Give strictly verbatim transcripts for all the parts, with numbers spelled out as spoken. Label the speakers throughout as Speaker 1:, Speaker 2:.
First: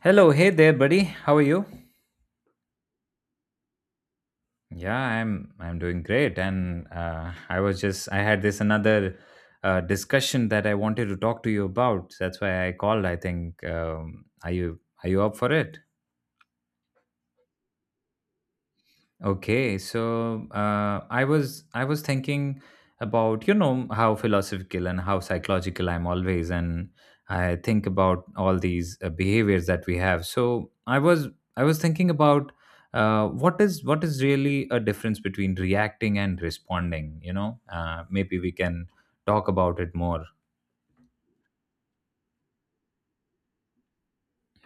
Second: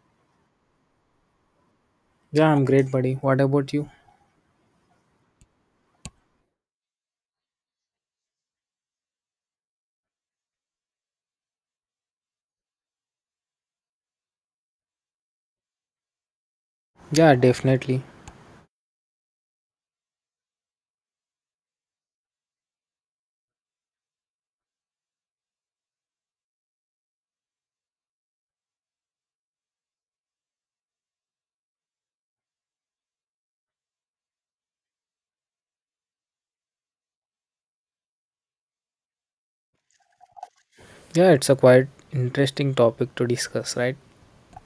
Speaker 1: Hello, hey there, buddy. How are you?
Speaker 2: Yeah, I'm great, buddy. What about you?
Speaker 1: Yeah, I'm I'm doing great, and uh, I was just I had this another uh, discussion that I wanted to talk to you about. That's why I called. I think um, are you are you up for it?
Speaker 2: Yeah, definitely.
Speaker 1: Okay, so uh, I was I was thinking about you know how philosophical and how psychological I'm always, and I think about all these uh, behaviors that we have. So I was I was thinking about uh, what is what is really a difference between reacting and responding. You know, uh, maybe we can talk about it more.
Speaker 2: Yeah, it's a quite interesting topic to discuss, right?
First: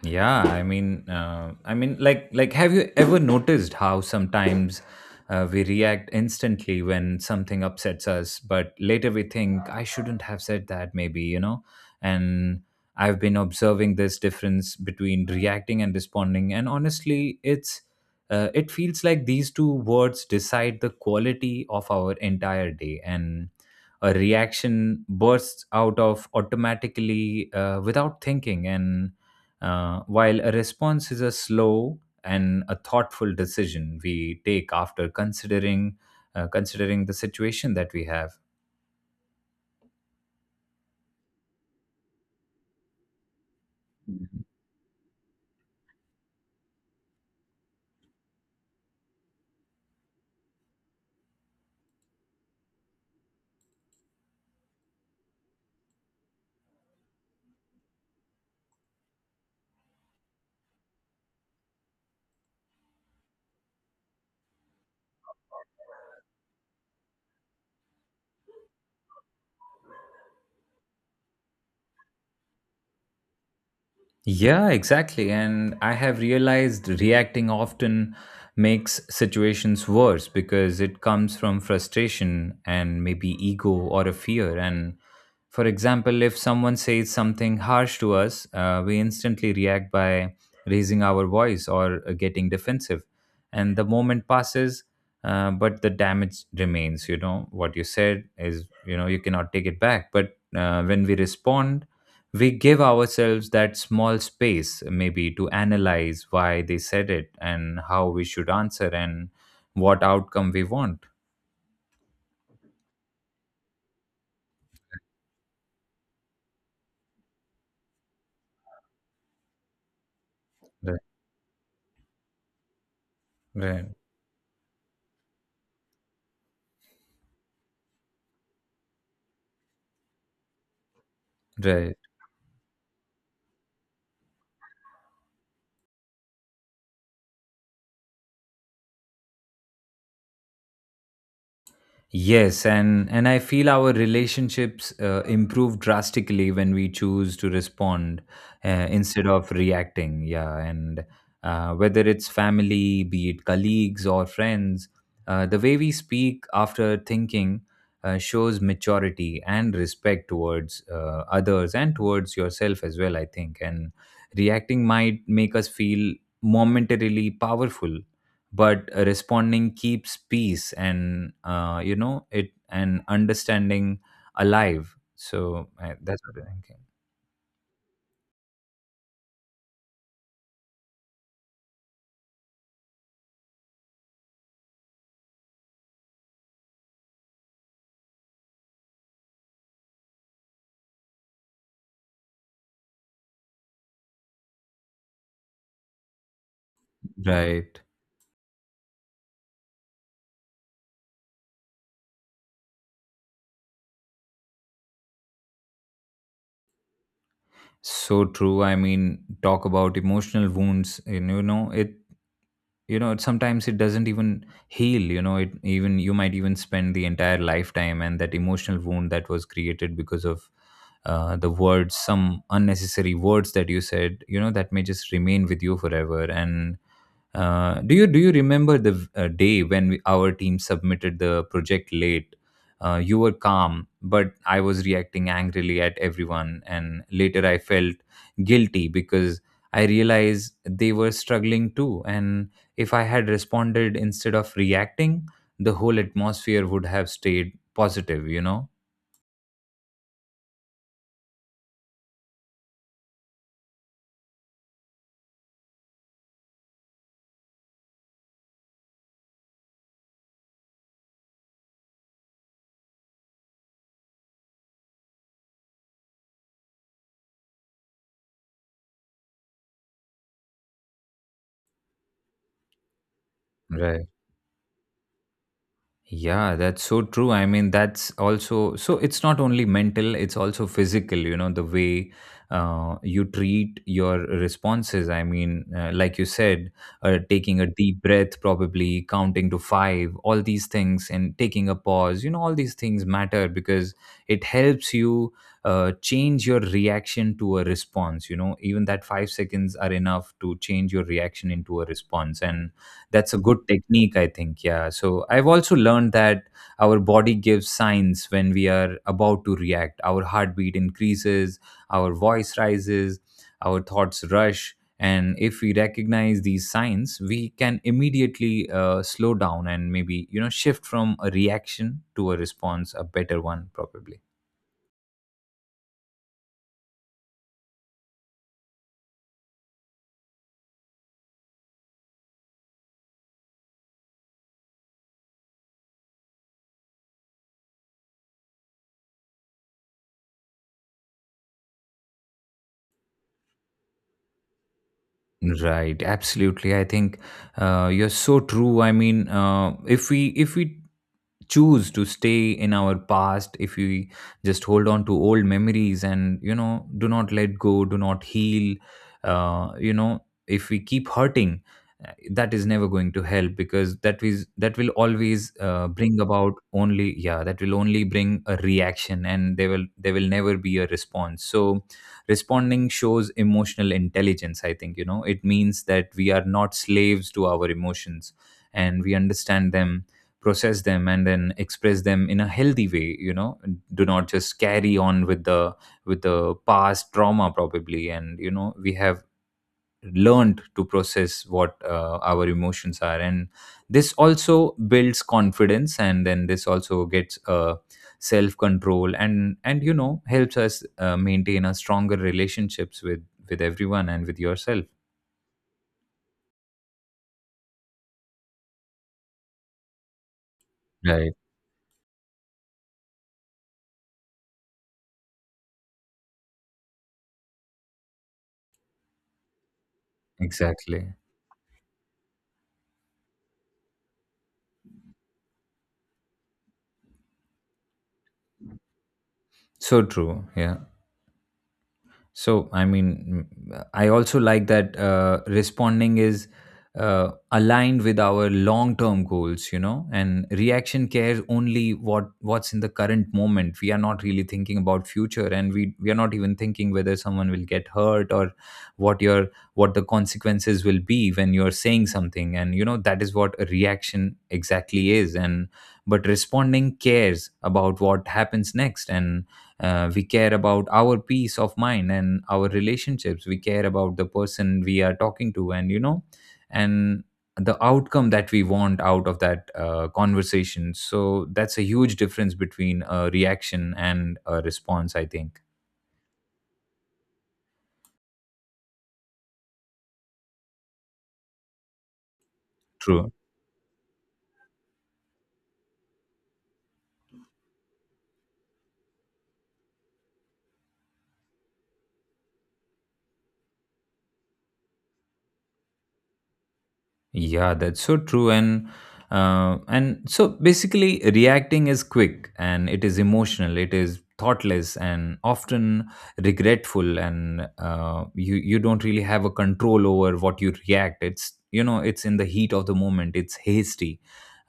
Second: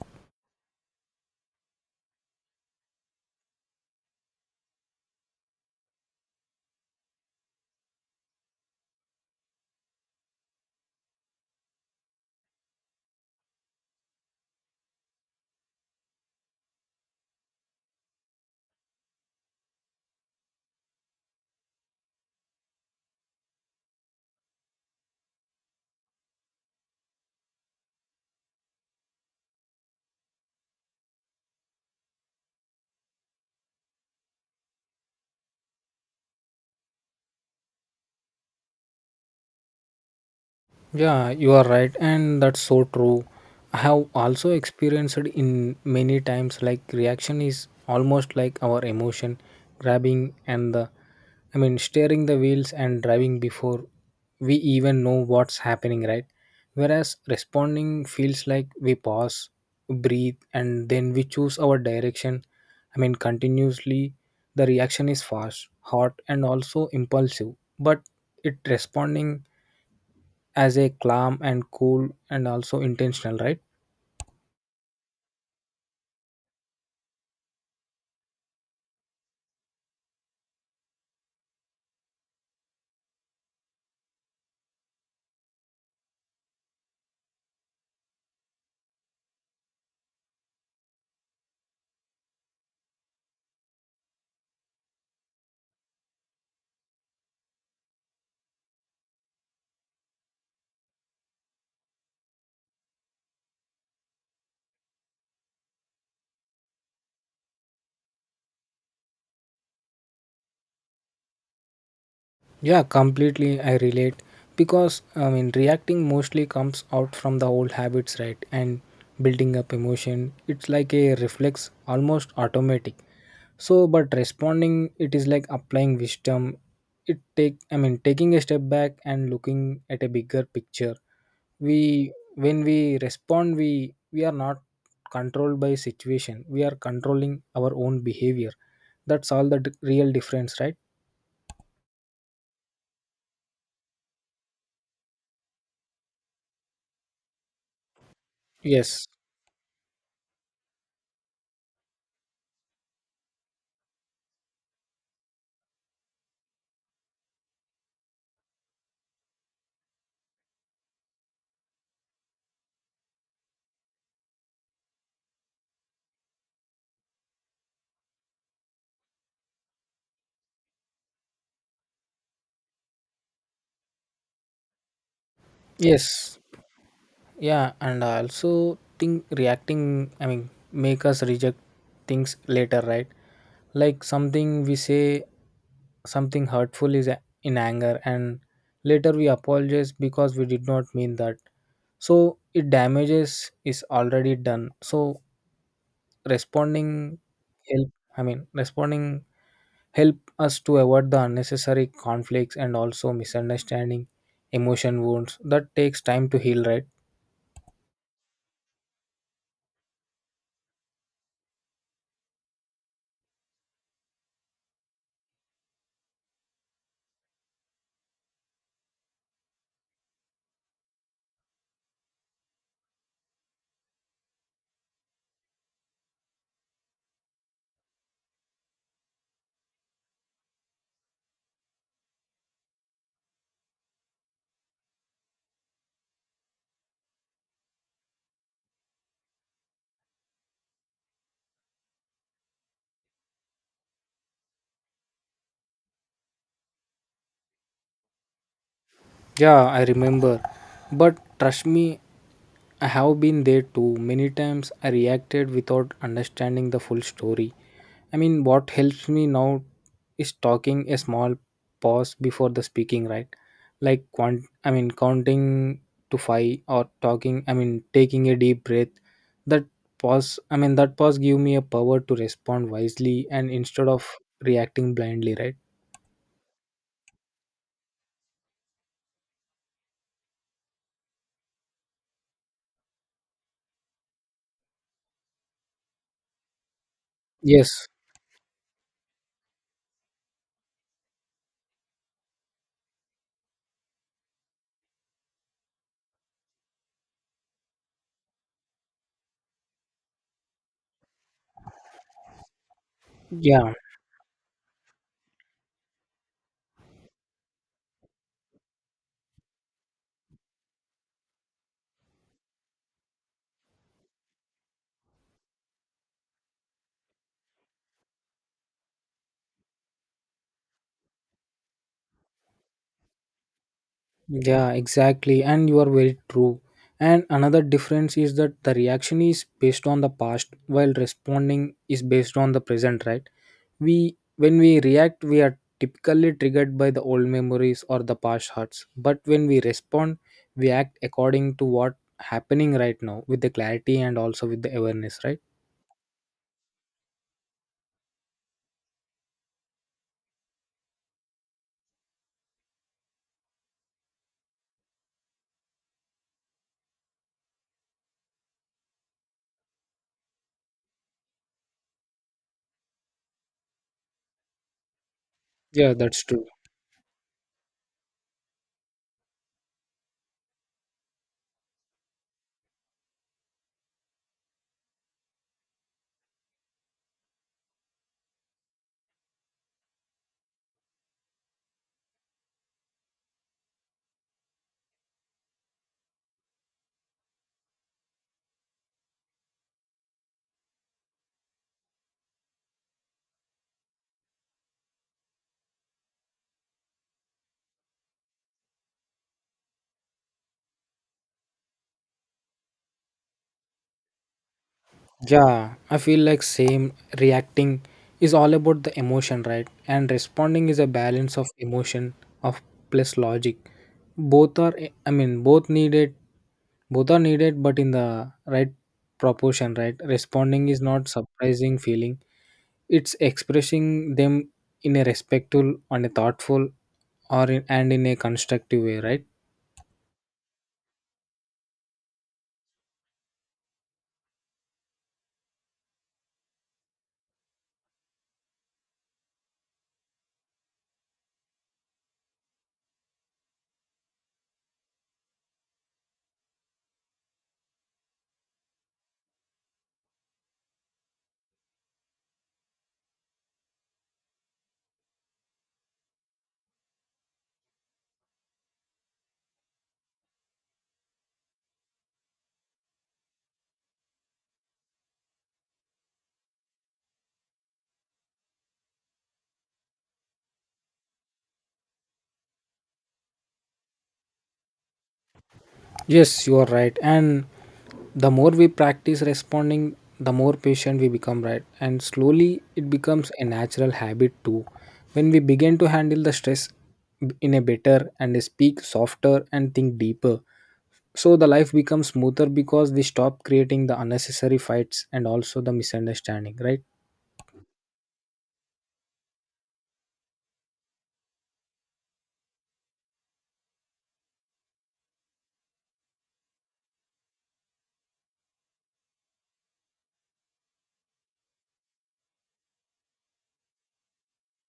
Speaker 1: Yeah, I mean, uh, I mean, like, like, have you ever noticed how sometimes uh, we react instantly when something upsets us, but later we think I shouldn't have said that, maybe you know? And I've been observing this difference between reacting and responding, and honestly, it's uh, it feels like these two words decide the quality of our entire day, and a reaction bursts out of automatically uh, without thinking and uh, while a response is a slow and a thoughtful decision we take after considering uh, considering the situation that we have.
Speaker 2: Yeah, you are right, and that's so true. I have also experienced it in many times like reaction is almost like our emotion grabbing and the I mean steering the wheels and driving before we even know what's happening, right? Whereas responding feels like we pause, breathe, and then we choose our direction. I mean, continuously, the reaction is fast, hot, and also impulsive, but it responding as a calm and cool and also intentional, right?
Speaker 1: Yeah, exactly. And I have realized reacting often makes situations worse because it comes from frustration and maybe ego or a fear. And for example, if someone says something harsh to us, uh, we instantly react by raising our voice or uh, getting defensive. And the moment passes, uh, but the damage remains. You know, what you said is, you know, you cannot take it back. But uh, when we respond, we give ourselves that small space, maybe, to analyze why they said it and how we should answer and what outcome we want.
Speaker 2: Yeah, completely. I relate because I mean, reacting mostly comes out from the old habits, right? And building up emotion, it's like
Speaker 1: Right.
Speaker 2: a reflex, almost automatic. So,
Speaker 1: Right.
Speaker 2: but responding, it is like applying wisdom. It take, I mean, Taking a step back and looking at a bigger picture.
Speaker 1: Right.
Speaker 2: We, when we respond, we we are not controlled by situation. We are controlling our own behavior. That's all the d- real difference, right?
Speaker 1: Yes, and and I feel our relationships uh, improve drastically when we choose to respond uh,
Speaker 2: Yes.
Speaker 1: instead of reacting. Yeah, and uh, whether it's family, be it colleagues or friends, uh, the way we speak after thinking uh, shows maturity and respect towards uh, others and towards yourself as well, I think. And reacting might make us feel momentarily powerful, but responding keeps peace and, uh, you know, it and understanding alive. So I, that's what
Speaker 2: Yes.
Speaker 1: I'm thinking.
Speaker 2: Yeah, and I also think reacting, I mean, make us reject things later, right? Like something we say, something hurtful is a- in anger, and later we apologize because we did not mean that. So it damages is already done. So responding
Speaker 1: Right.
Speaker 2: help, I mean, responding help us to avoid the unnecessary conflicts and also misunderstanding, emotion wounds that takes time to heal, right?
Speaker 1: So true. I mean, talk about emotional wounds, and you know it you know it, sometimes it doesn't even heal, you know it. Even you might even spend the entire lifetime, and that emotional wound that was created because of uh, the words, some unnecessary words that you said, you know, that may just remain with you forever. And Uh, do you do you remember the uh, day when we, our team submitted the project late? Uh, you were calm, but I was reacting angrily at everyone, and later I felt guilty because I realized they were struggling too. And if I had responded instead of reacting, the whole atmosphere would have stayed positive, you know.
Speaker 2: Yeah, I remember. But trust me, I have been there too. Many times I reacted without understanding the full story. I mean, what helps me now is talking a small pause before the speaking, right? Like, quant- I mean, counting to five or talking, I mean, taking a deep breath. That pause, I mean, that pause give me a power to respond wisely and instead of
Speaker 1: Right.
Speaker 2: reacting blindly, right?
Speaker 1: Yeah, that's so true. I mean, that's also, so it's not only mental, it's also physical, you know, the way uh, you treat your responses. I mean, uh, like you said, uh, taking a
Speaker 2: Yes.
Speaker 1: deep breath, probably counting to five, all these things, and taking a pause, you know, all these things matter because it helps you uh, change your reaction to a response. You know, even that five seconds are enough to change your reaction into a response. And that's a good
Speaker 2: Yeah.
Speaker 1: technique, I think. Yeah, so I've also learned that our body gives signs when we are about to react. Our heartbeat increases, our voice rises, our thoughts rush, and if we recognize these signs, we can immediately uh, slow down and maybe, you know, shift from a reaction to a response, a better one probably.
Speaker 2: Yeah, exactly. And you are very true. And another difference is that the reaction is based on the past while responding is based on the present, right? We When we react, we are typically triggered by the old memories or the past hurts. But when we respond, we act according to what happening right now with the clarity and also with the awareness, right?
Speaker 1: Right, absolutely. I think uh, you're so true. I mean, uh, if we if we choose to stay in our past, if we just hold on to old memories and, you know, do not let go, do not heal, uh, you know, if we keep hurting, uh, that is never going to help, because that is, that will always uh,
Speaker 2: Yeah,
Speaker 1: bring
Speaker 2: that's true.
Speaker 1: about only, yeah, that will only bring a reaction, and there will there will never be a response. So responding shows emotional intelligence, I think. You know, it means that we are not slaves to our emotions, and we understand them, process them, and then express them in a healthy way. You know, do not just carry on with the with the past trauma probably, and you know, we have learned to process what uh, our emotions are. And this also builds confidence, and then this also gets uh, self control, and and you know, helps us uh, maintain a stronger relationships with with everyone and with yourself.
Speaker 2: Yeah, I feel like same reacting is all about the emotion, right? And responding is a
Speaker 1: Right.
Speaker 2: balance of emotion of plus logic. Both are I mean both needed, both are needed but in the right proportion, right? Responding is not
Speaker 1: Exactly.
Speaker 2: surprising feeling. It's expressing them in a respectful and a thoughtful or in, and in a constructive way, right?
Speaker 1: So true. Yeah. So, I mean, mm, I also like that uh, responding is uh, aligned with our long-term goals, you know, and reaction cares only what, what's in the current moment. We are not really thinking about future, and we we are not even thinking whether someone will get hurt, or what your, what the consequences will be when you're saying something. And you know, that is what a reaction exactly is. And but responding cares about what happens next, and uh, we care about our peace of mind and our relationships. We care about the person we are talking to, and you know, and the outcome that we want out of that uh, conversation. So that's a huge difference between a reaction and a response, I think.
Speaker 2: Yes, you are right. And the more we practice responding, the more patient we become, right? And slowly it
Speaker 1: True.
Speaker 2: becomes a natural habit too. When we begin to handle the stress in a better and speak softer and think deeper. So the life becomes smoother because we stop creating the unnecessary fights and also the misunderstanding, right?
Speaker 1: Yeah, that's so true. And uh, and so basically, reacting is quick and it is emotional. It is thoughtless and often regretful. And uh, you you don't really have a control over what you react. It's, you know, it's in the heat of the moment. It's hasty.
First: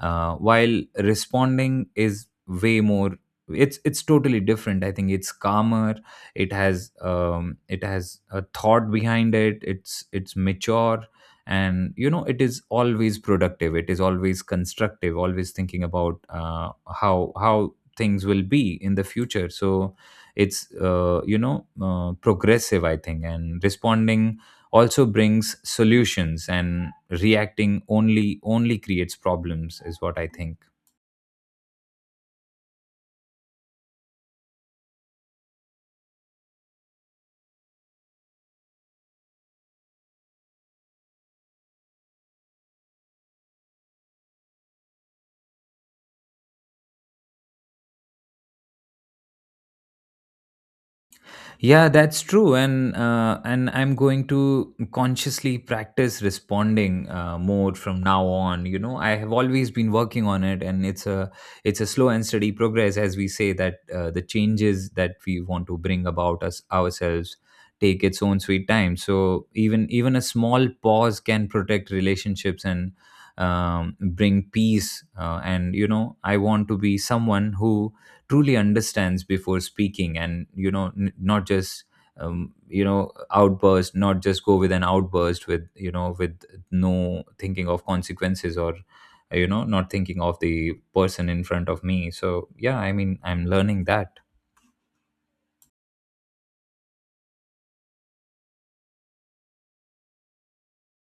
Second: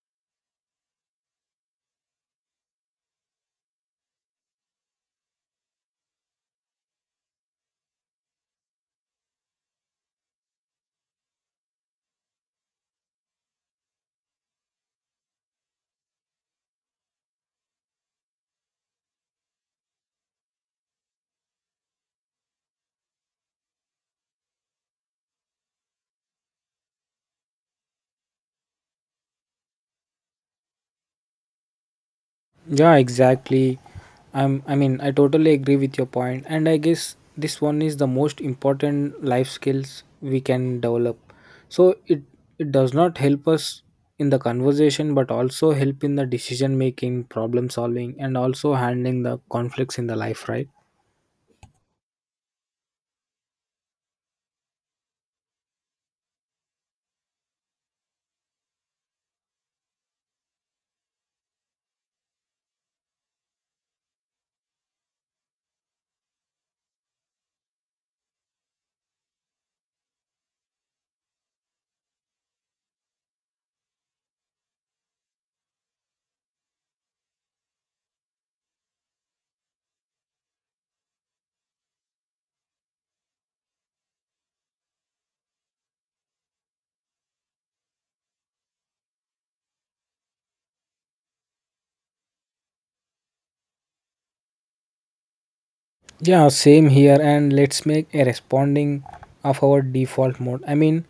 Speaker 1: Uh, while responding is way more. It's it's totally different, I think. It's calmer. It has um, it has a thought behind it. It's it's mature, and you know, it is always productive, it is always constructive, always thinking about uh, how how things will be in the future. So it's, uh, you know, uh, progressive, I think. And responding also brings solutions, and reacting only, only creates problems, is what I think.
Speaker 2: Yeah, exactly. I'm. I mean, I totally agree with your point, and I guess this one is the most important life skills we can develop. So it it does not help us in the conversation, but also help in the decision making, problem solving, and also handling the conflicts in the life, right?
Speaker 1: Yeah, that's true, and uh, and I'm going to consciously practice responding uh, more from now on. You know, I have always been working on it, and it's a it's a slow and steady progress, as we say that uh, the changes that we want to bring about us ourselves take its own sweet time. So even even a small pause can protect relationships and um, bring peace. Uh, and you know, I want to be someone who truly understands before speaking, and you know, n- not just um, you know, outburst, not just go with an outburst with, you know, with no thinking of consequences, or uh, you know, not thinking of the person in front of me. So yeah, I mean, I'm learning that.
Speaker 2: Yeah, same here. And let's make a responding of our default mode. I mean,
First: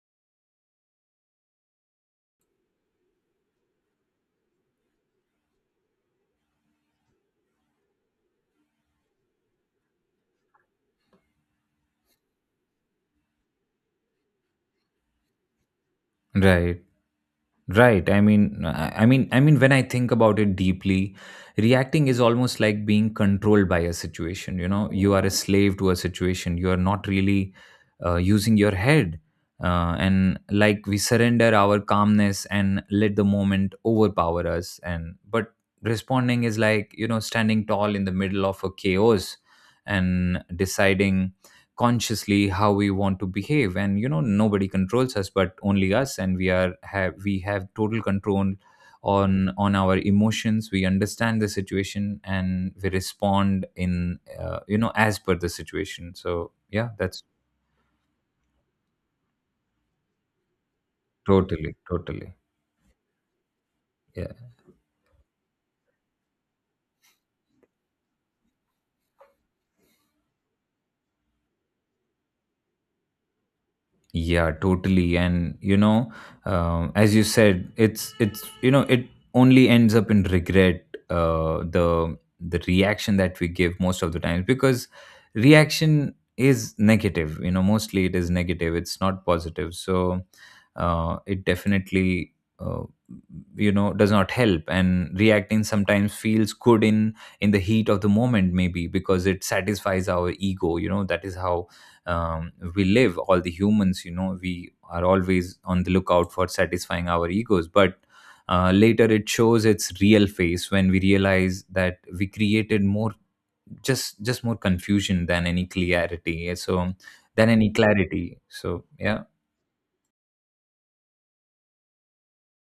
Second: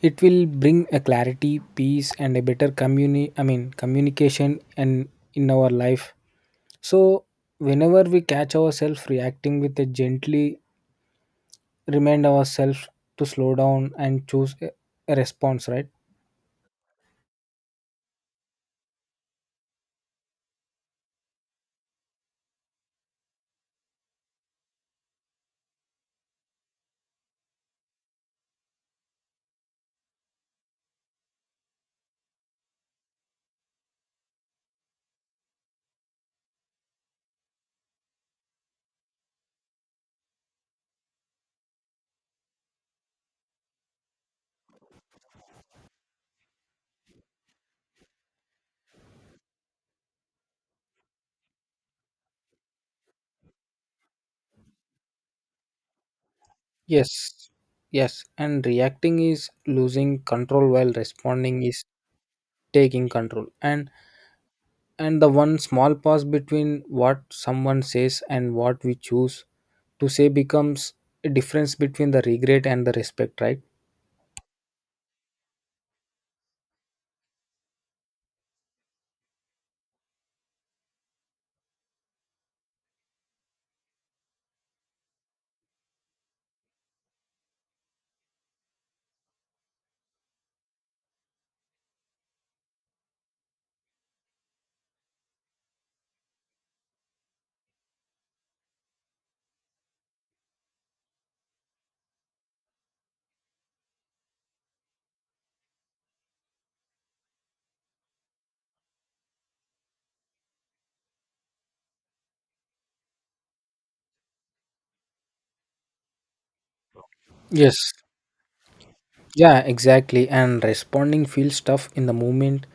Speaker 2: it will bring a clarity, peace, and a better communi. I mean, communication and in our life. So, whenever we catch ourselves reacting with a gently remind ourselves to slow down and choose a a response, right?
Speaker 1: Right. Right. I mean, I I mean, I mean, when I think about it deeply, reacting is almost like being controlled by a situation. You know, you are a slave to a situation. You are not really uh, using your head, uh, and like we surrender our calmness and let the moment overpower us. And but responding is, like, you know, standing tall in the middle of a chaos and deciding consciously how we want to behave. And you know, nobody controls us but only us, and we are have we have total control on on our emotions. We understand the situation and we respond in, uh, you know, as per the situation. So yeah, that's
Speaker 2: Yes. Yes. And reacting is losing control while responding
Speaker 1: totally,
Speaker 2: is
Speaker 1: totally
Speaker 2: taking control. And
Speaker 1: yeah.
Speaker 2: and the one small pause between what someone says and what we choose to say becomes a difference between the regret and the respect, right?
Speaker 1: Yeah, totally. And you know, um, as you said, it's it's you know, it only ends up in regret. Uh, the the reaction that we give most of the times, because reaction is negative. You know, mostly it is negative. It's not positive. So uh, it definitely, uh, you know, does not help. And reacting sometimes feels good in in the heat of the moment, maybe because it satisfies our ego. You know, that is how um, we live. All the humans, you know we are always on the lookout for satisfying our egos, but uh, later it shows its real face when we realize that we created more just just more confusion than any clarity. So than any
Speaker 2: Yes.
Speaker 1: clarity so yeah.
Speaker 2: Yeah, exactly. And responding feels tough in the moment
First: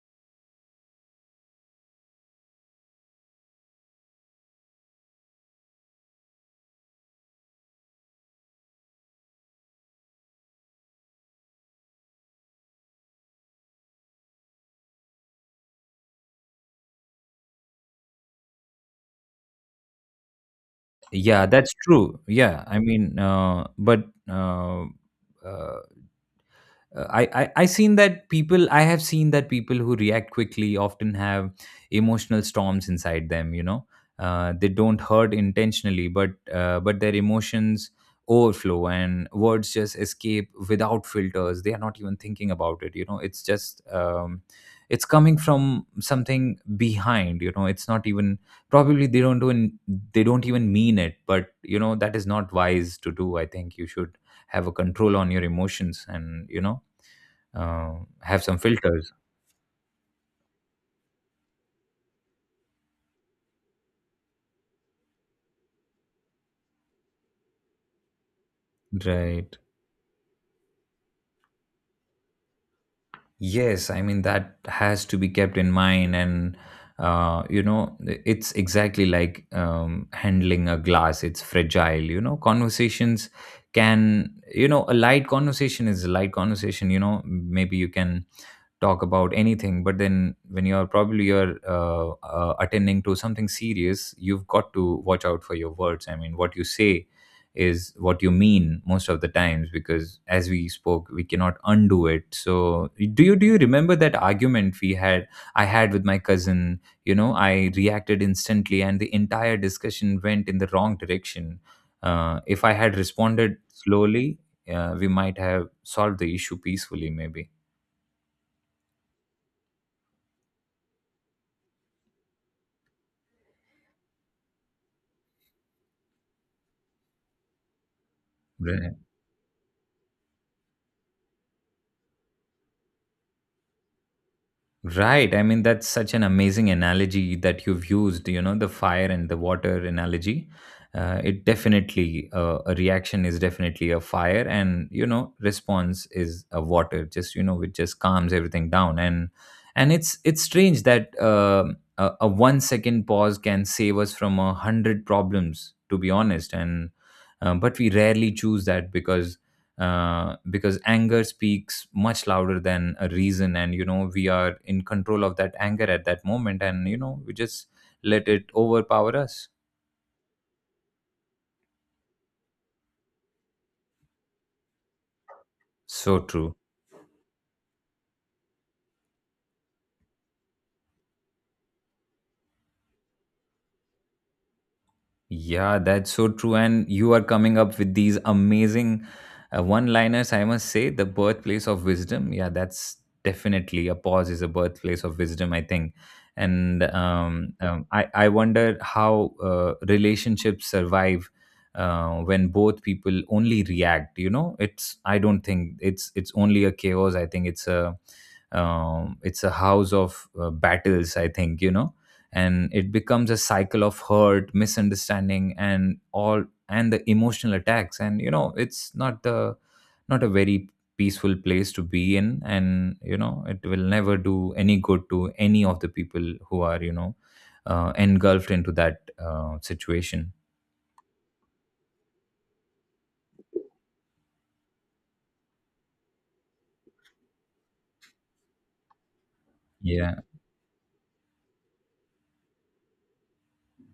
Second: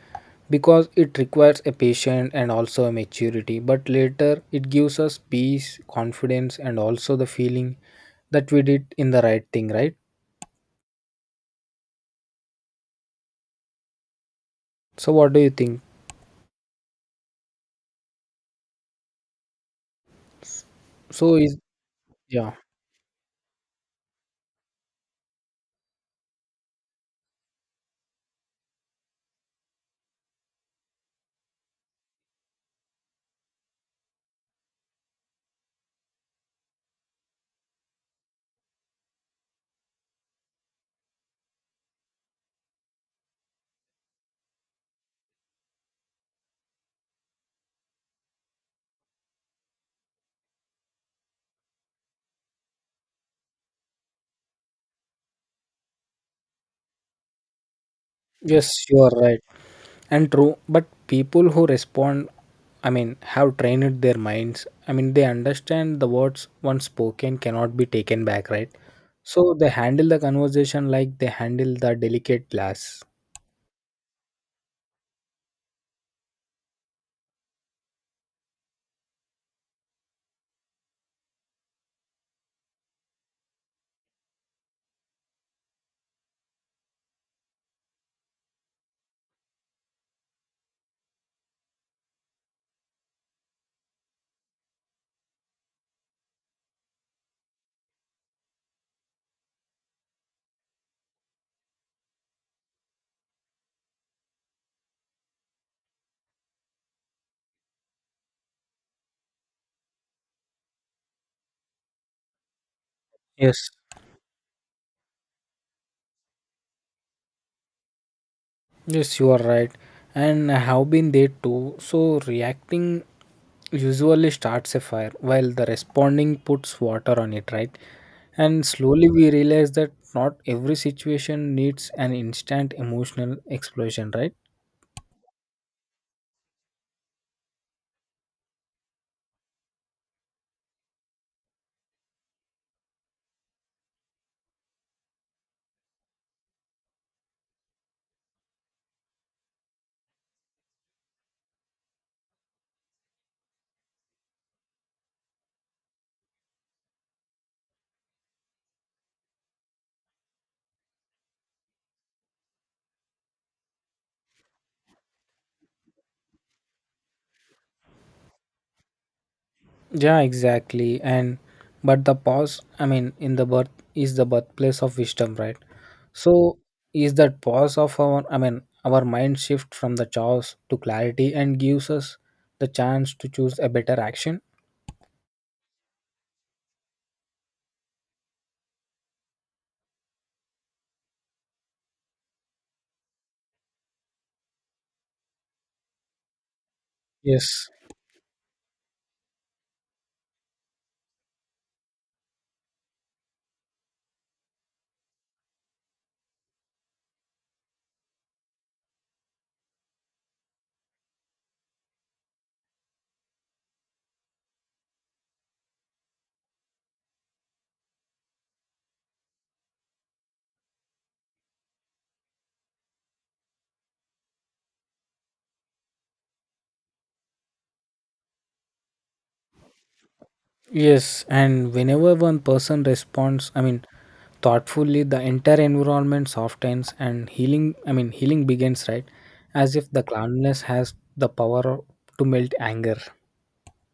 Speaker 2: because it requires a patience and also a maturity. But later, it gives us peace, confidence, and also the feeling that we did in the right thing, right? So, what do you think? So,
Speaker 1: Yeah,
Speaker 2: is
Speaker 1: that's true.
Speaker 2: yeah,
Speaker 1: Yeah, I mean, uh, but uh, uh, uh, I, I I seen that people I have seen that people who react quickly often have emotional storms inside them, you know uh, they don't hurt intentionally, but uh, but their emotions overflow and words just escape without filters. They are not even thinking about it, you know it's just um, it's coming from something behind, you know it's not even— probably they don't even— they don't even mean it. But you know, that is not wise to do, I think. You should have a control on your emotions, and you know, uh, have some
Speaker 2: yes, you are
Speaker 1: filters.
Speaker 2: right and true. But people who respond, I mean, have trained their minds. I mean, they understand the words once spoken cannot be taken back, right? So,
Speaker 1: Right.
Speaker 2: they handle the conversation like they handle the delicate glass.
Speaker 1: Yes, I mean, that has to be kept in mind. And uh, you know, it's exactly like um, handling a glass. It's fragile, you know. Conversations can, you know, a light conversation is a light conversation, you know, maybe you can talk about anything. But then when you're probably you're uh, uh, attending to something serious, you've got to watch out for your words. I mean, what you say is what you mean most of the times, because as we spoke, we cannot undo it. So do you do you remember that argument we had— I had with my cousin? You know, I reacted instantly and the entire discussion went in the wrong direction. Uh, if I had responded
Speaker 2: Yes,
Speaker 1: slowly, uh, we might have solved the issue peacefully, maybe.
Speaker 2: yes, you are right. And I have been there too. So reacting usually starts a fire while the responding puts water on it, right? And
Speaker 1: Right.
Speaker 2: slowly we realize that not every situation needs an instant emotional explosion, right?
Speaker 1: Right. I mean, that's such an amazing analogy that you've used, you know, the fire and the water analogy. Uh, it definitely, uh, a reaction is definitely a fire, and, you know, response is a water. Just, you know, it just calms everything down. And, and it's, it's strange that um a, a one second pause can save us from a hundred problems, to be honest. And, uh, but we rarely choose that, because uh, because anger speaks much louder than a reason. And you know, we are in control of that anger at that moment, and you know, we just let it overpower us.
Speaker 2: Yeah, exactly. And but the pause, I mean, in the birth is the birthplace of wisdom, right?
Speaker 1: So true.
Speaker 2: So is that pause of our, I mean, our mind shift from the chaos to clarity and gives us the chance to choose a better action?
Speaker 1: Yeah, that's so true. And you are coming up with these amazing uh, one liners. I must say, the birthplace of wisdom. Yeah, that's definitely— a pause is a birthplace of wisdom, I think. And um,
Speaker 2: Yes.
Speaker 1: um, I, I wonder how uh, relationships survive uh, when both people only react. You know, it's, I don't think it's, it's only a chaos. I think it's a, um, it's a house of uh, battles, I think, you know. And it becomes a cycle of hurt, misunderstanding, and all, and the emotional attacks. And you know, it's not the— not a very peaceful place to be in. And you know, it will never do any good to any of the people who are, you know, uh, engulfed into that uh, situation.
Speaker 2: Yes. And whenever one person responds, I mean, thoughtfully, the entire environment softens and healing, I mean, healing begins, right? As if the
Speaker 1: Yeah.
Speaker 2: calmness has the power to melt anger.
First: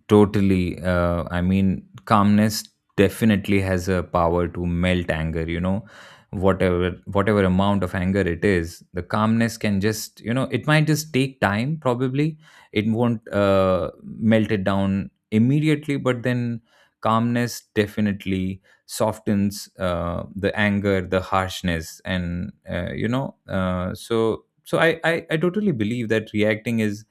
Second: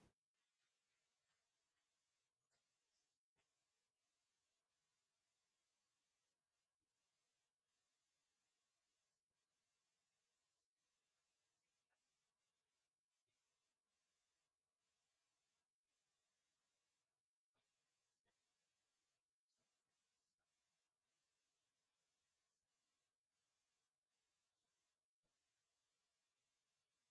Speaker 1: Totally. Uh, I mean, calmness definitely has a power to melt anger. You know, whatever whatever amount of anger it is, the calmness can just, you know, it might just take time. Probably it won't uh, melt it down immediately, but then calmness definitely softens uh, the anger, the harshness, and uh, you know. Uh, so so I, I I totally believe that reacting is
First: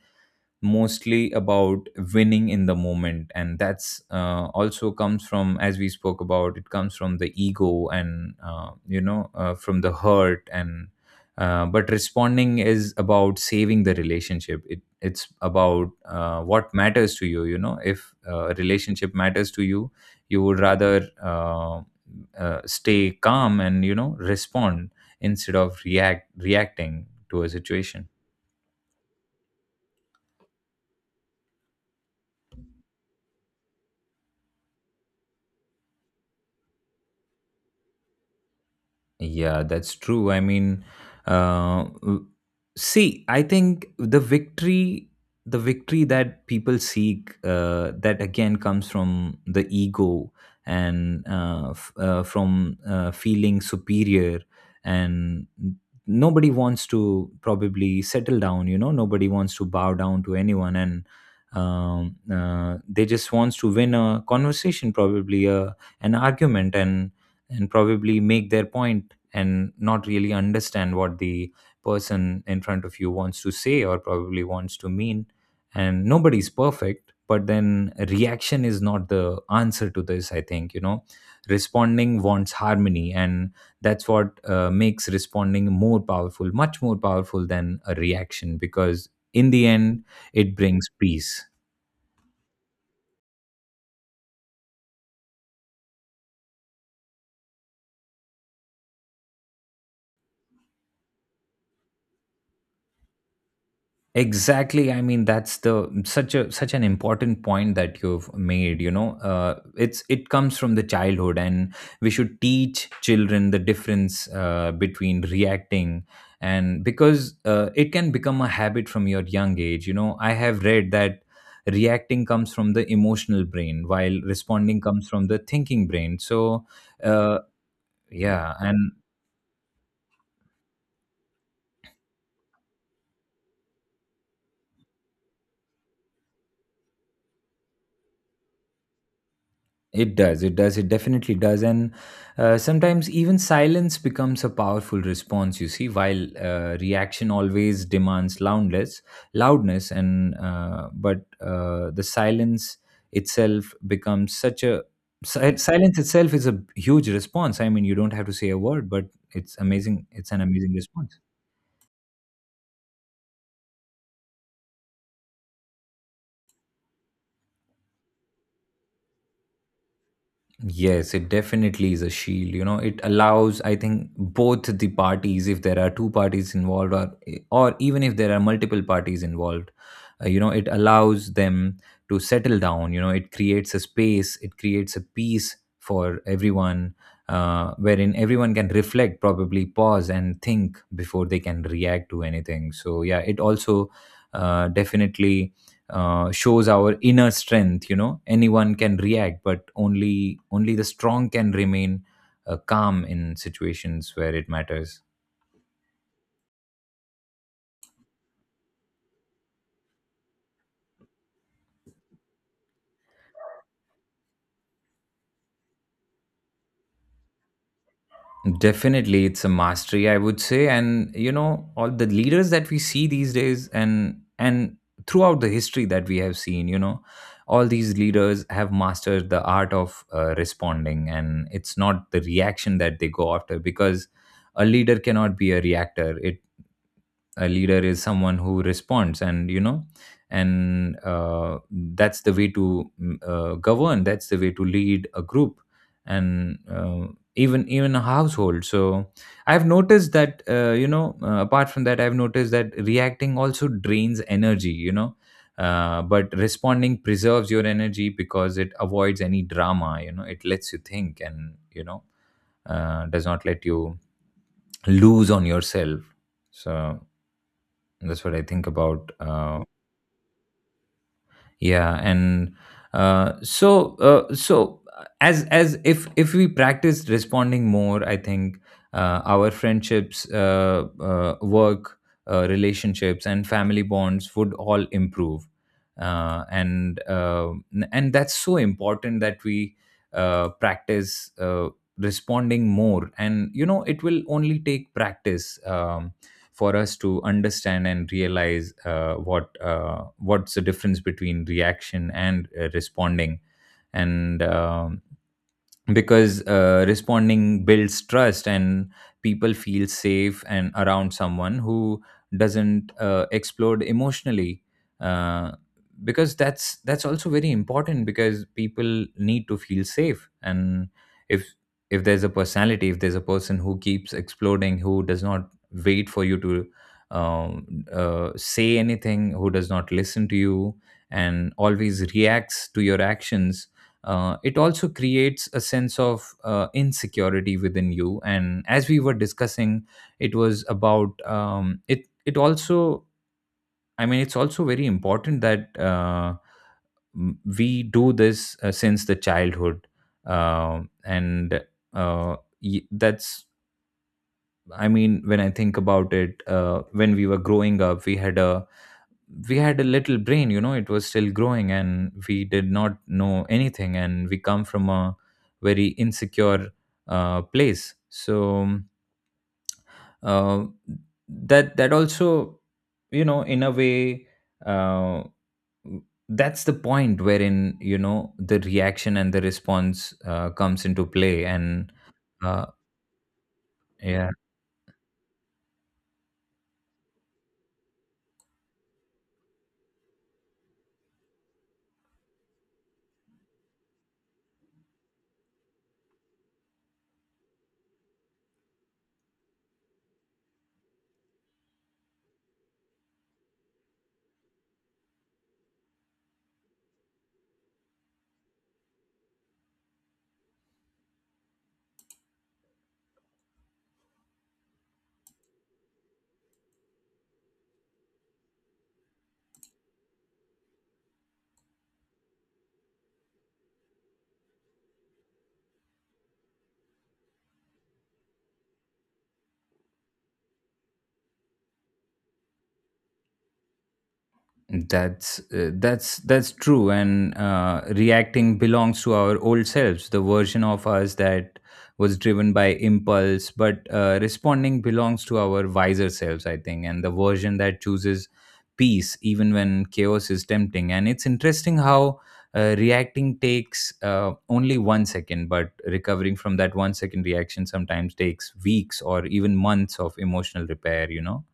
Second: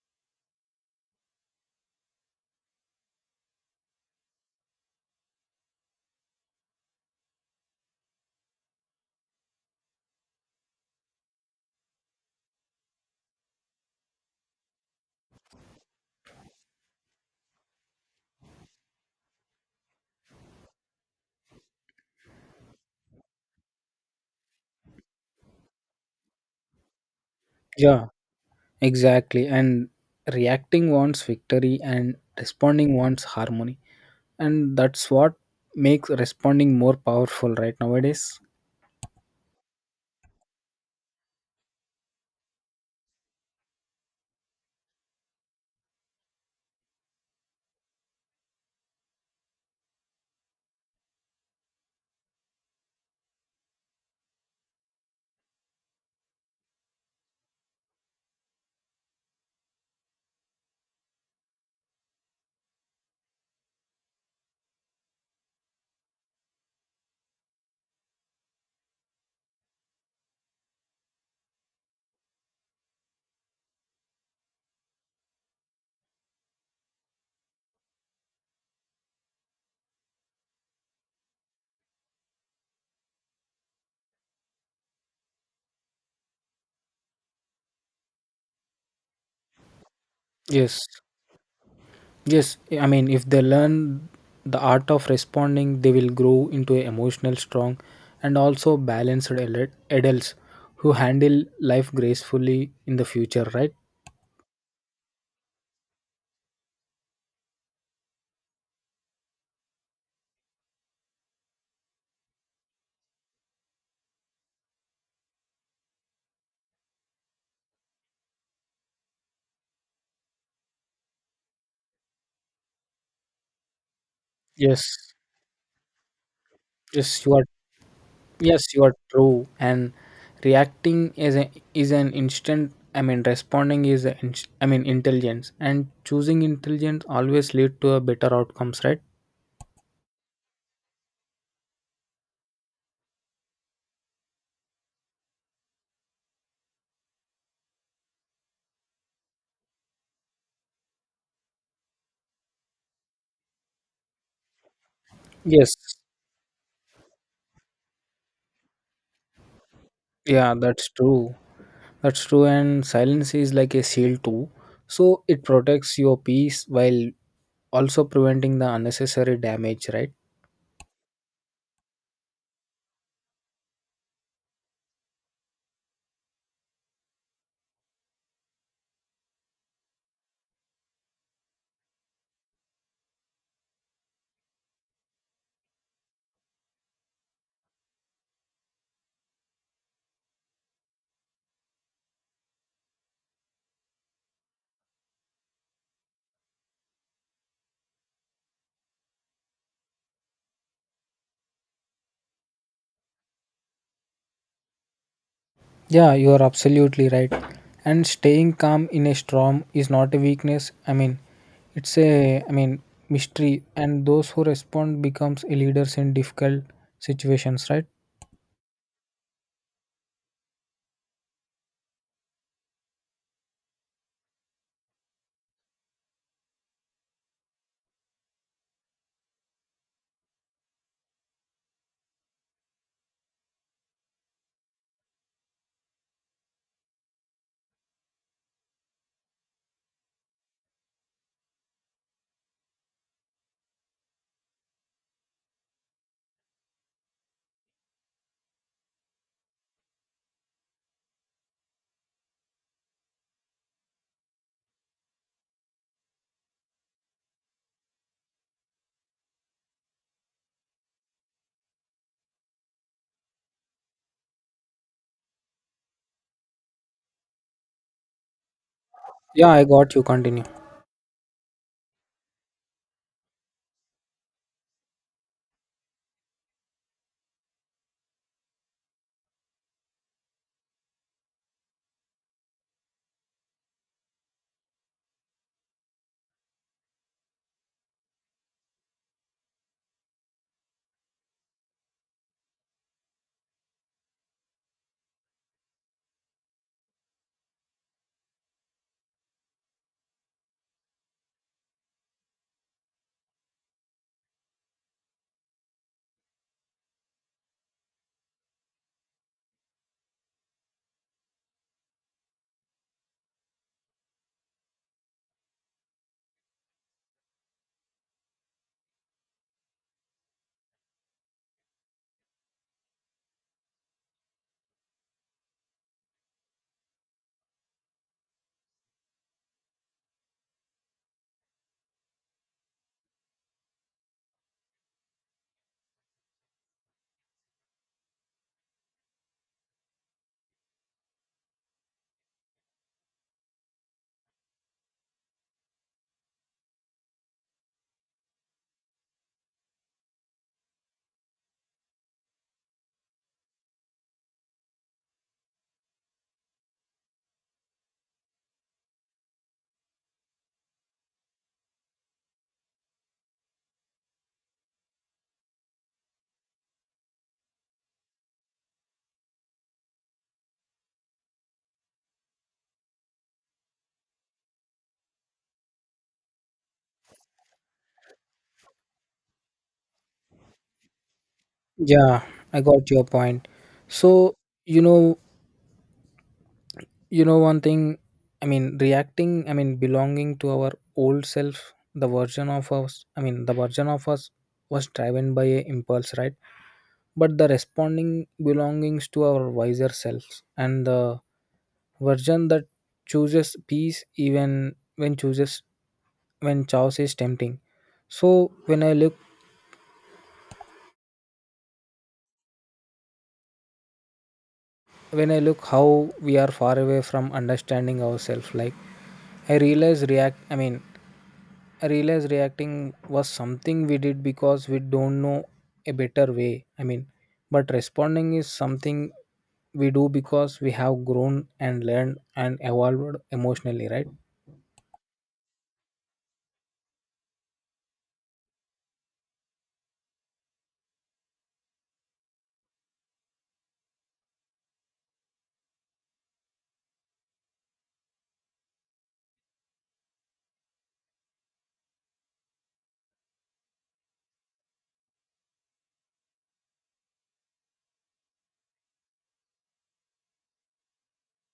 Speaker 1: mostly about winning in the moment. And that's uh, also comes from, as we spoke about, it comes from the ego and uh, you know, uh, from the hurt. And uh, but responding is about saving the relationship. It it's about uh, what matters to you. You know, if uh, a relationship matters to you, you would rather uh, uh, stay calm and, you know, respond instead of react— reacting to a situation.
Speaker 2: Yeah. Exactly. And reacting wants victory and responding wants harmony. And that's what makes responding more powerful right nowadays.
Speaker 1: Yeah, that's true. I mean, uh, w- see, I think the victory, the victory that people seek, uh, that again comes from the ego and uh, f- uh, from uh, feeling superior. And nobody wants to probably settle down. You know, nobody wants to bow down to anyone. And um, uh, they just wants to win a conversation, probably a— an argument, and— and probably make their point and not really understand what the person in front of you wants to say, or probably wants to mean. And nobody's perfect, but then reaction is not the answer to this, I think. You know, responding wants harmony, and that's what uh, makes responding more powerful, much more powerful than a reaction, because in the end it
Speaker 2: Yes.
Speaker 1: brings peace.
Speaker 2: Yes. I mean, if they learn the art of responding, they will grow into a emotional, strong, and also balanced adult- adults who handle life gracefully in the future, right?
Speaker 1: Exactly. I mean, that's the— such a such an important point that you've made. You know, uh, it's— it comes from the childhood, and we should teach children the difference uh, between reacting and— because uh, it can become a habit from your young age. You know, I have read that reacting comes from the emotional brain while responding
Speaker 2: Yes.
Speaker 1: comes from the thinking brain. So
Speaker 2: Yes, you
Speaker 1: uh,
Speaker 2: are
Speaker 1: yeah.
Speaker 2: Yes, you
Speaker 1: And
Speaker 2: are true. And reacting is a, is an instant. I mean, responding is a, inst- I mean intelligence, and choosing intelligence always lead to a better outcomes, right?
Speaker 1: it does. It does. It definitely does. And uh, sometimes even silence becomes a powerful response. You see, while uh, reaction always demands loudness, loudness, and uh, but uh, the silence itself becomes such a— si-
Speaker 2: Yes.
Speaker 1: silence itself is a huge response. I mean, you don't have to say a word, but it's amazing. It's an
Speaker 2: Yeah,
Speaker 1: amazing
Speaker 2: that's
Speaker 1: response.
Speaker 2: true. That's true. And silence is like a shield too. So it protects your peace while also preventing the unnecessary damage, right?
Speaker 1: Yes, it definitely is a shield. You know, it allows, I think, both the parties, if there are two parties involved, or or even if there are multiple parties involved, uh, you know, it allows them to settle down. You know, it creates a space, it creates a peace for everyone, uh, wherein everyone can reflect, probably pause and think before they can react to anything. So yeah, it also uh, definitely uh, shows our inner strength. You know, anyone can react, but only only the strong can remain uh, calm in situations where it matters.
Speaker 2: Yeah, you are absolutely right. And staying calm in a storm is not a weakness. I mean, it's a I mean mystery. And those who respond becomes a leaders in difficult situations, right?
Speaker 1: Definitely, it's a mastery, I would say. And you know, all the leaders that we see these days, and and throughout the history that we have seen, you know, all these leaders have mastered the art of uh, responding. And it's not the reaction that they go after, because a leader cannot be a reactor. It— a leader is someone who responds. And you know, and uh, that's the way to mm, uh, govern, that's the way to lead a group and uh, even even a household. So I've noticed that uh, you know, uh, apart from that, I've noticed that reacting also drains energy. You know, uh, but responding preserves your energy because it avoids any drama. You know, it lets you think, and you know, uh, does not let you lose on yourself. So that's what I think about.
Speaker 2: Yeah,
Speaker 1: Uh,
Speaker 2: I got you. Continue.
Speaker 1: yeah, and uh, so uh, so uh, as— as if— if we practice responding more, I think uh, our friendships, uh, uh, work uh, relationships, and family bonds would all improve. Uh, and uh, n- and that's so important that we uh, practice uh, responding more. And you know, it will only take practice. Um, for us to understand and realize uh, what uh, what's the difference between reaction and uh, responding. And um because uh, responding builds trust, and people feel safe and around someone who doesn't uh, explode emotionally. uh, because that's— that's also very important, because people need to feel safe. And if— if there's a personality, if there's a person who keeps exploding, who does not wait for you to um, uh, say anything, who does not listen to you and always reacts to your actions, uh, it also creates a sense of uh, insecurity within you. And as we were discussing, it was about um, it. It also, I mean, it's also very important that uh, m- we do this uh, since the childhood, uh, and uh, y- that's— I mean, when I think about it, uh, when we were growing up, we had a— we had a little brain. You know, it was still growing and we did not know anything, and we come from a very insecure uh, place. So uh, that— that also, you know, in a way, uh, that's the point wherein, you know, the reaction and the response uh, comes into play. And
Speaker 2: Yeah, I
Speaker 1: uh,
Speaker 2: got your point.
Speaker 1: yeah.
Speaker 2: So, you know, you know one thing, I mean, reacting, I mean, belonging to our old self, the version of us, I mean, the version of us was driven by a impulse, right? But the responding belongs to our wiser selves and the version that chooses peace even when chooses when chaos is tempting. So when i look when I look how we are far away from understanding ourselves, like i realize react i mean I realize reacting was something we did because we don't know a better way. I mean, but responding is something we do because we have grown and learned and evolved emotionally, right?
Speaker 1: That's uh, that's that's true. And uh, reacting belongs to our old selves, the version of us that was driven by impulse. But uh, responding belongs to our wiser selves, I think, and the version that chooses peace even when chaos is tempting. And it's interesting how uh, reacting takes uh, only one second, but recovering from that one second reaction sometimes takes weeks or even months of emotional repair. You know,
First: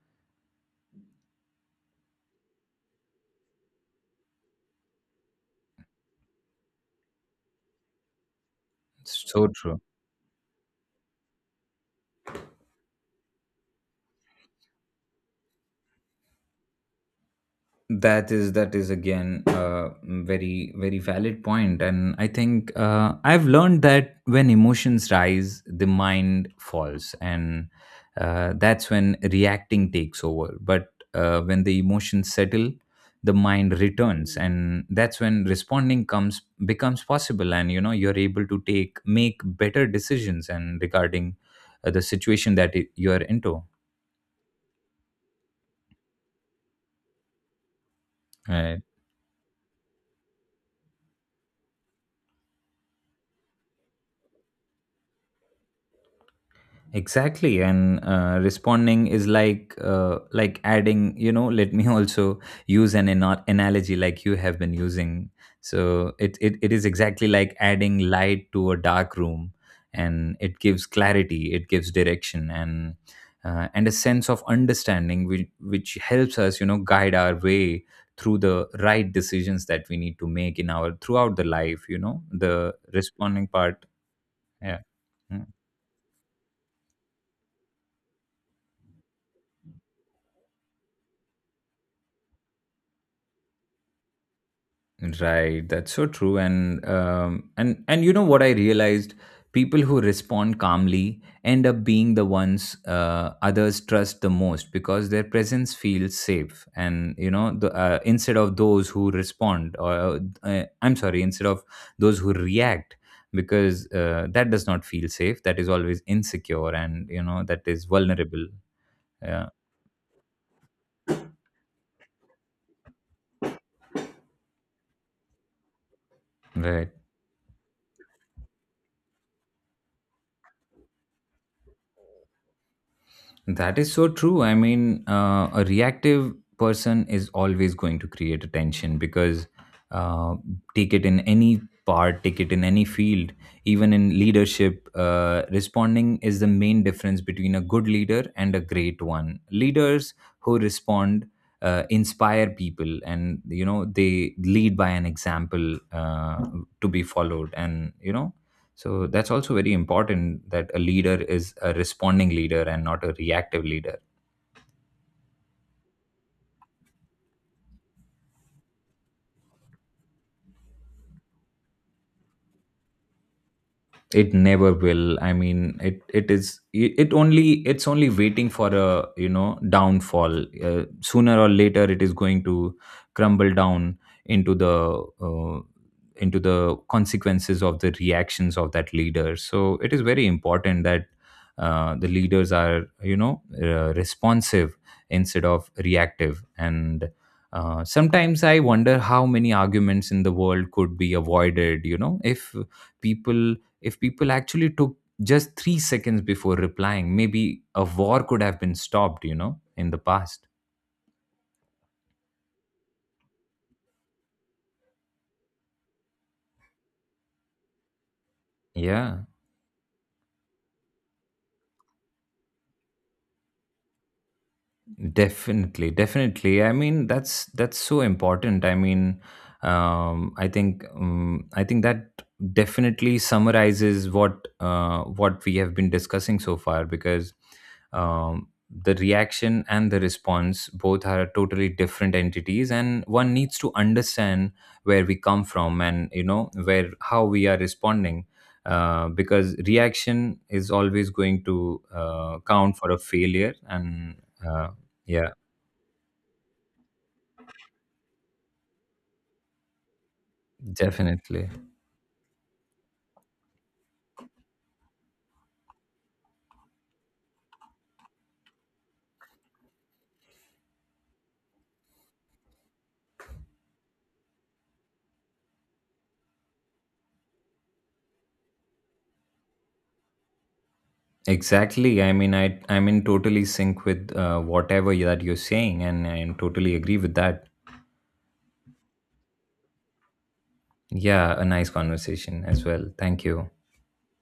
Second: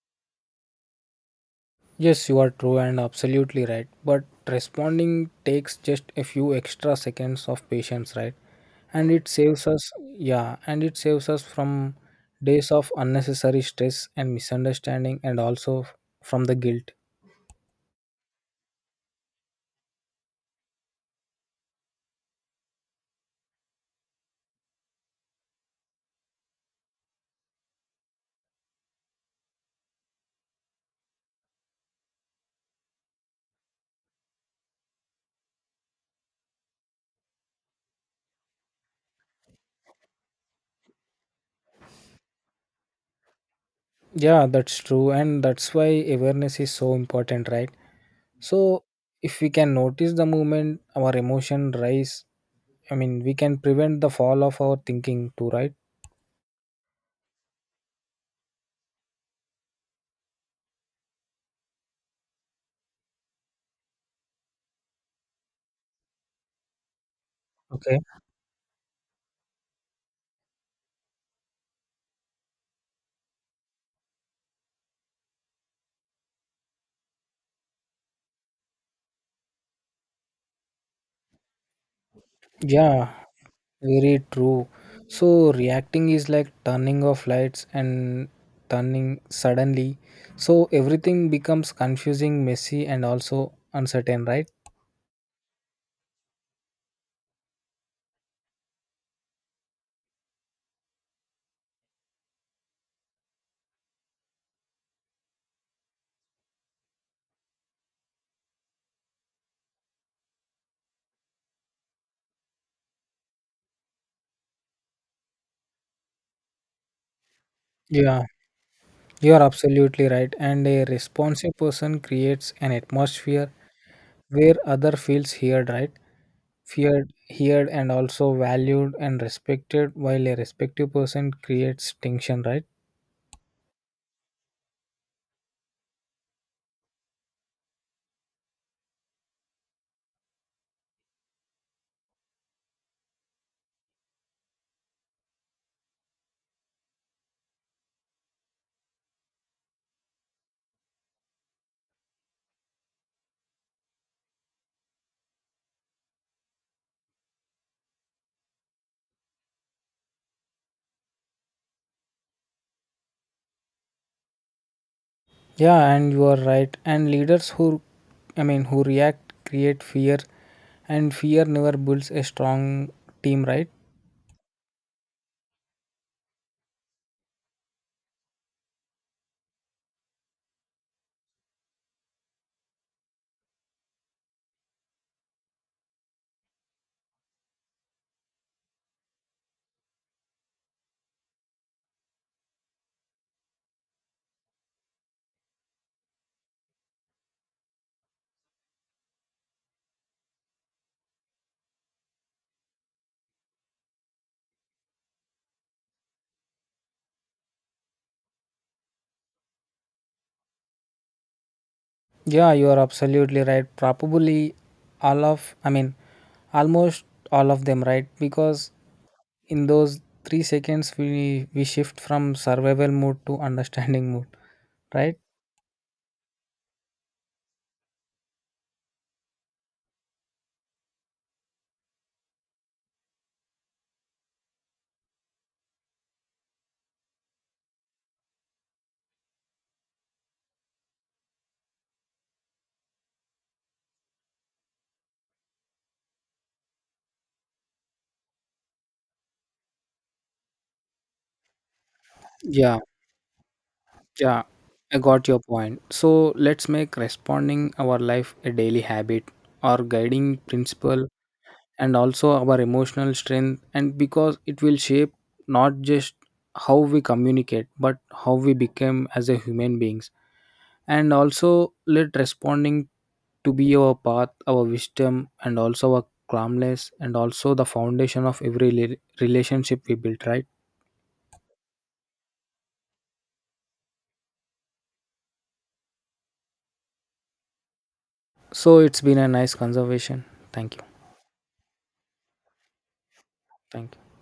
Speaker 2: Yes, you are true and absolutely right. But responding takes just a few extra seconds of patience, right? And it
Speaker 1: so
Speaker 2: saves
Speaker 1: true.
Speaker 2: us, yeah, and it saves us from days of unnecessary stress and misunderstanding and also from the guilt.
Speaker 1: That is— that is again a very very valid point. And I think uh, I've learned that when emotions rise, the mind falls. And uh, that's when reacting takes over. But uh, when the emotions settle, the mind returns, and that's when responding comes— becomes possible. And you know, you're able to take— make better decisions and regarding uh, the situation that y- you're into.
Speaker 2: Yeah, that's true. And that's why awareness is so important, right?
Speaker 1: uh,
Speaker 2: So, if we can notice the movement, our emotion rise, I mean, we can prevent the fall of our thinking too, right?
Speaker 1: exactly. And uh, responding is like uh, like adding, you know, let me also use an ana- analogy like you have been using. So it, it it is exactly like adding
Speaker 2: Okay.
Speaker 1: light to a dark room. And it gives clarity, it gives direction, and uh, and a sense of understanding which, which helps us, you know, guide our way through the right decisions that we need to make in our— throughout the life. You know, the
Speaker 2: Yeah,
Speaker 1: responding part.
Speaker 2: very true.
Speaker 1: Yeah. Hmm.
Speaker 2: So reacting is like turning off lights and turning suddenly. So everything becomes confusing, messy, and also uncertain, right?
Speaker 1: Right, that's so true. And um, and and you know what I realized? People who respond calmly end up being the ones uh, others trust the most, because their presence feels safe. And you know, the, uh, instead of those who respond, or uh, uh, I'm sorry, instead of those who react, because uh, that does not feel safe. That is always insecure, and you know, that is
Speaker 2: Yeah,
Speaker 1: vulnerable.
Speaker 2: you are
Speaker 1: Yeah,
Speaker 2: absolutely right. And a responsive person creates an atmosphere where other feels heard, right?
Speaker 1: right.
Speaker 2: Feared, heard, and also valued and respected, while a respective person creates tension, right?
Speaker 1: That is so true. I mean, uh, a reactive person is always going to create a tension. Because uh, take it in any part, take it in any field, even in leadership, uh, responding is the main difference between a good leader and a great one. Leaders who respond uh, inspire people, and you know, they lead by an example uh, to be followed. And you know, so that's also very important, that a leader is a responding leader and not a reactive leader.
Speaker 2: Yeah, and you are right. And leaders who, I mean, who react create fear, and fear never builds a strong team, right?
Speaker 1: It never will. I mean, it— it is— it— it only— it's only waiting for a, you know, downfall. Uh, sooner or later it is going to crumble down into the uh, into the consequences of the reactions of that leader. So it is very important that uh, the leaders are, you know, uh, responsive instead of reactive. And uh, sometimes I wonder how many arguments in the world could be avoided, you know, if people— if people actually took just three seconds before replying. Maybe a war could have been stopped, you know, in the past.
Speaker 2: Yeah, you are absolutely right. Probably all of, I mean, almost all of them, right? Because
Speaker 1: Yeah.
Speaker 2: in those three seconds, we we shift from survival mode to understanding mode, right?
Speaker 1: Definitely, definitely. I mean, that's— that's so important. I mean, um i think um, I think that definitely summarizes what uh, what we have been discussing so far. Because um the reaction and the response both are totally different entities, and one needs to understand where we come from, and you know, where— how we are responding. Uh, because reaction is always going to uh, count
Speaker 2: Yeah,
Speaker 1: for a failure. And
Speaker 2: yeah,
Speaker 1: uh.
Speaker 2: I got
Speaker 1: Yeah,
Speaker 2: your point. So let's make responding our life a daily habit or guiding principle
Speaker 1: definitely.
Speaker 2: and also our emotional strength, and because it will shape not just how we communicate but how we become as a human beings. And also let responding to be our path, our wisdom, and also our calmness, and also the foundation of every rela- relationship we build, right?
Speaker 1: Exactly. I mean, I I'm in totally sync with uh, whatever you- that you're saying, and I am totally agree with that.
Speaker 2: So it's been a nice conversation. Thank you.
Speaker 1: Yeah, a nice conversation as well. Thank you.
Speaker 2: Thank you.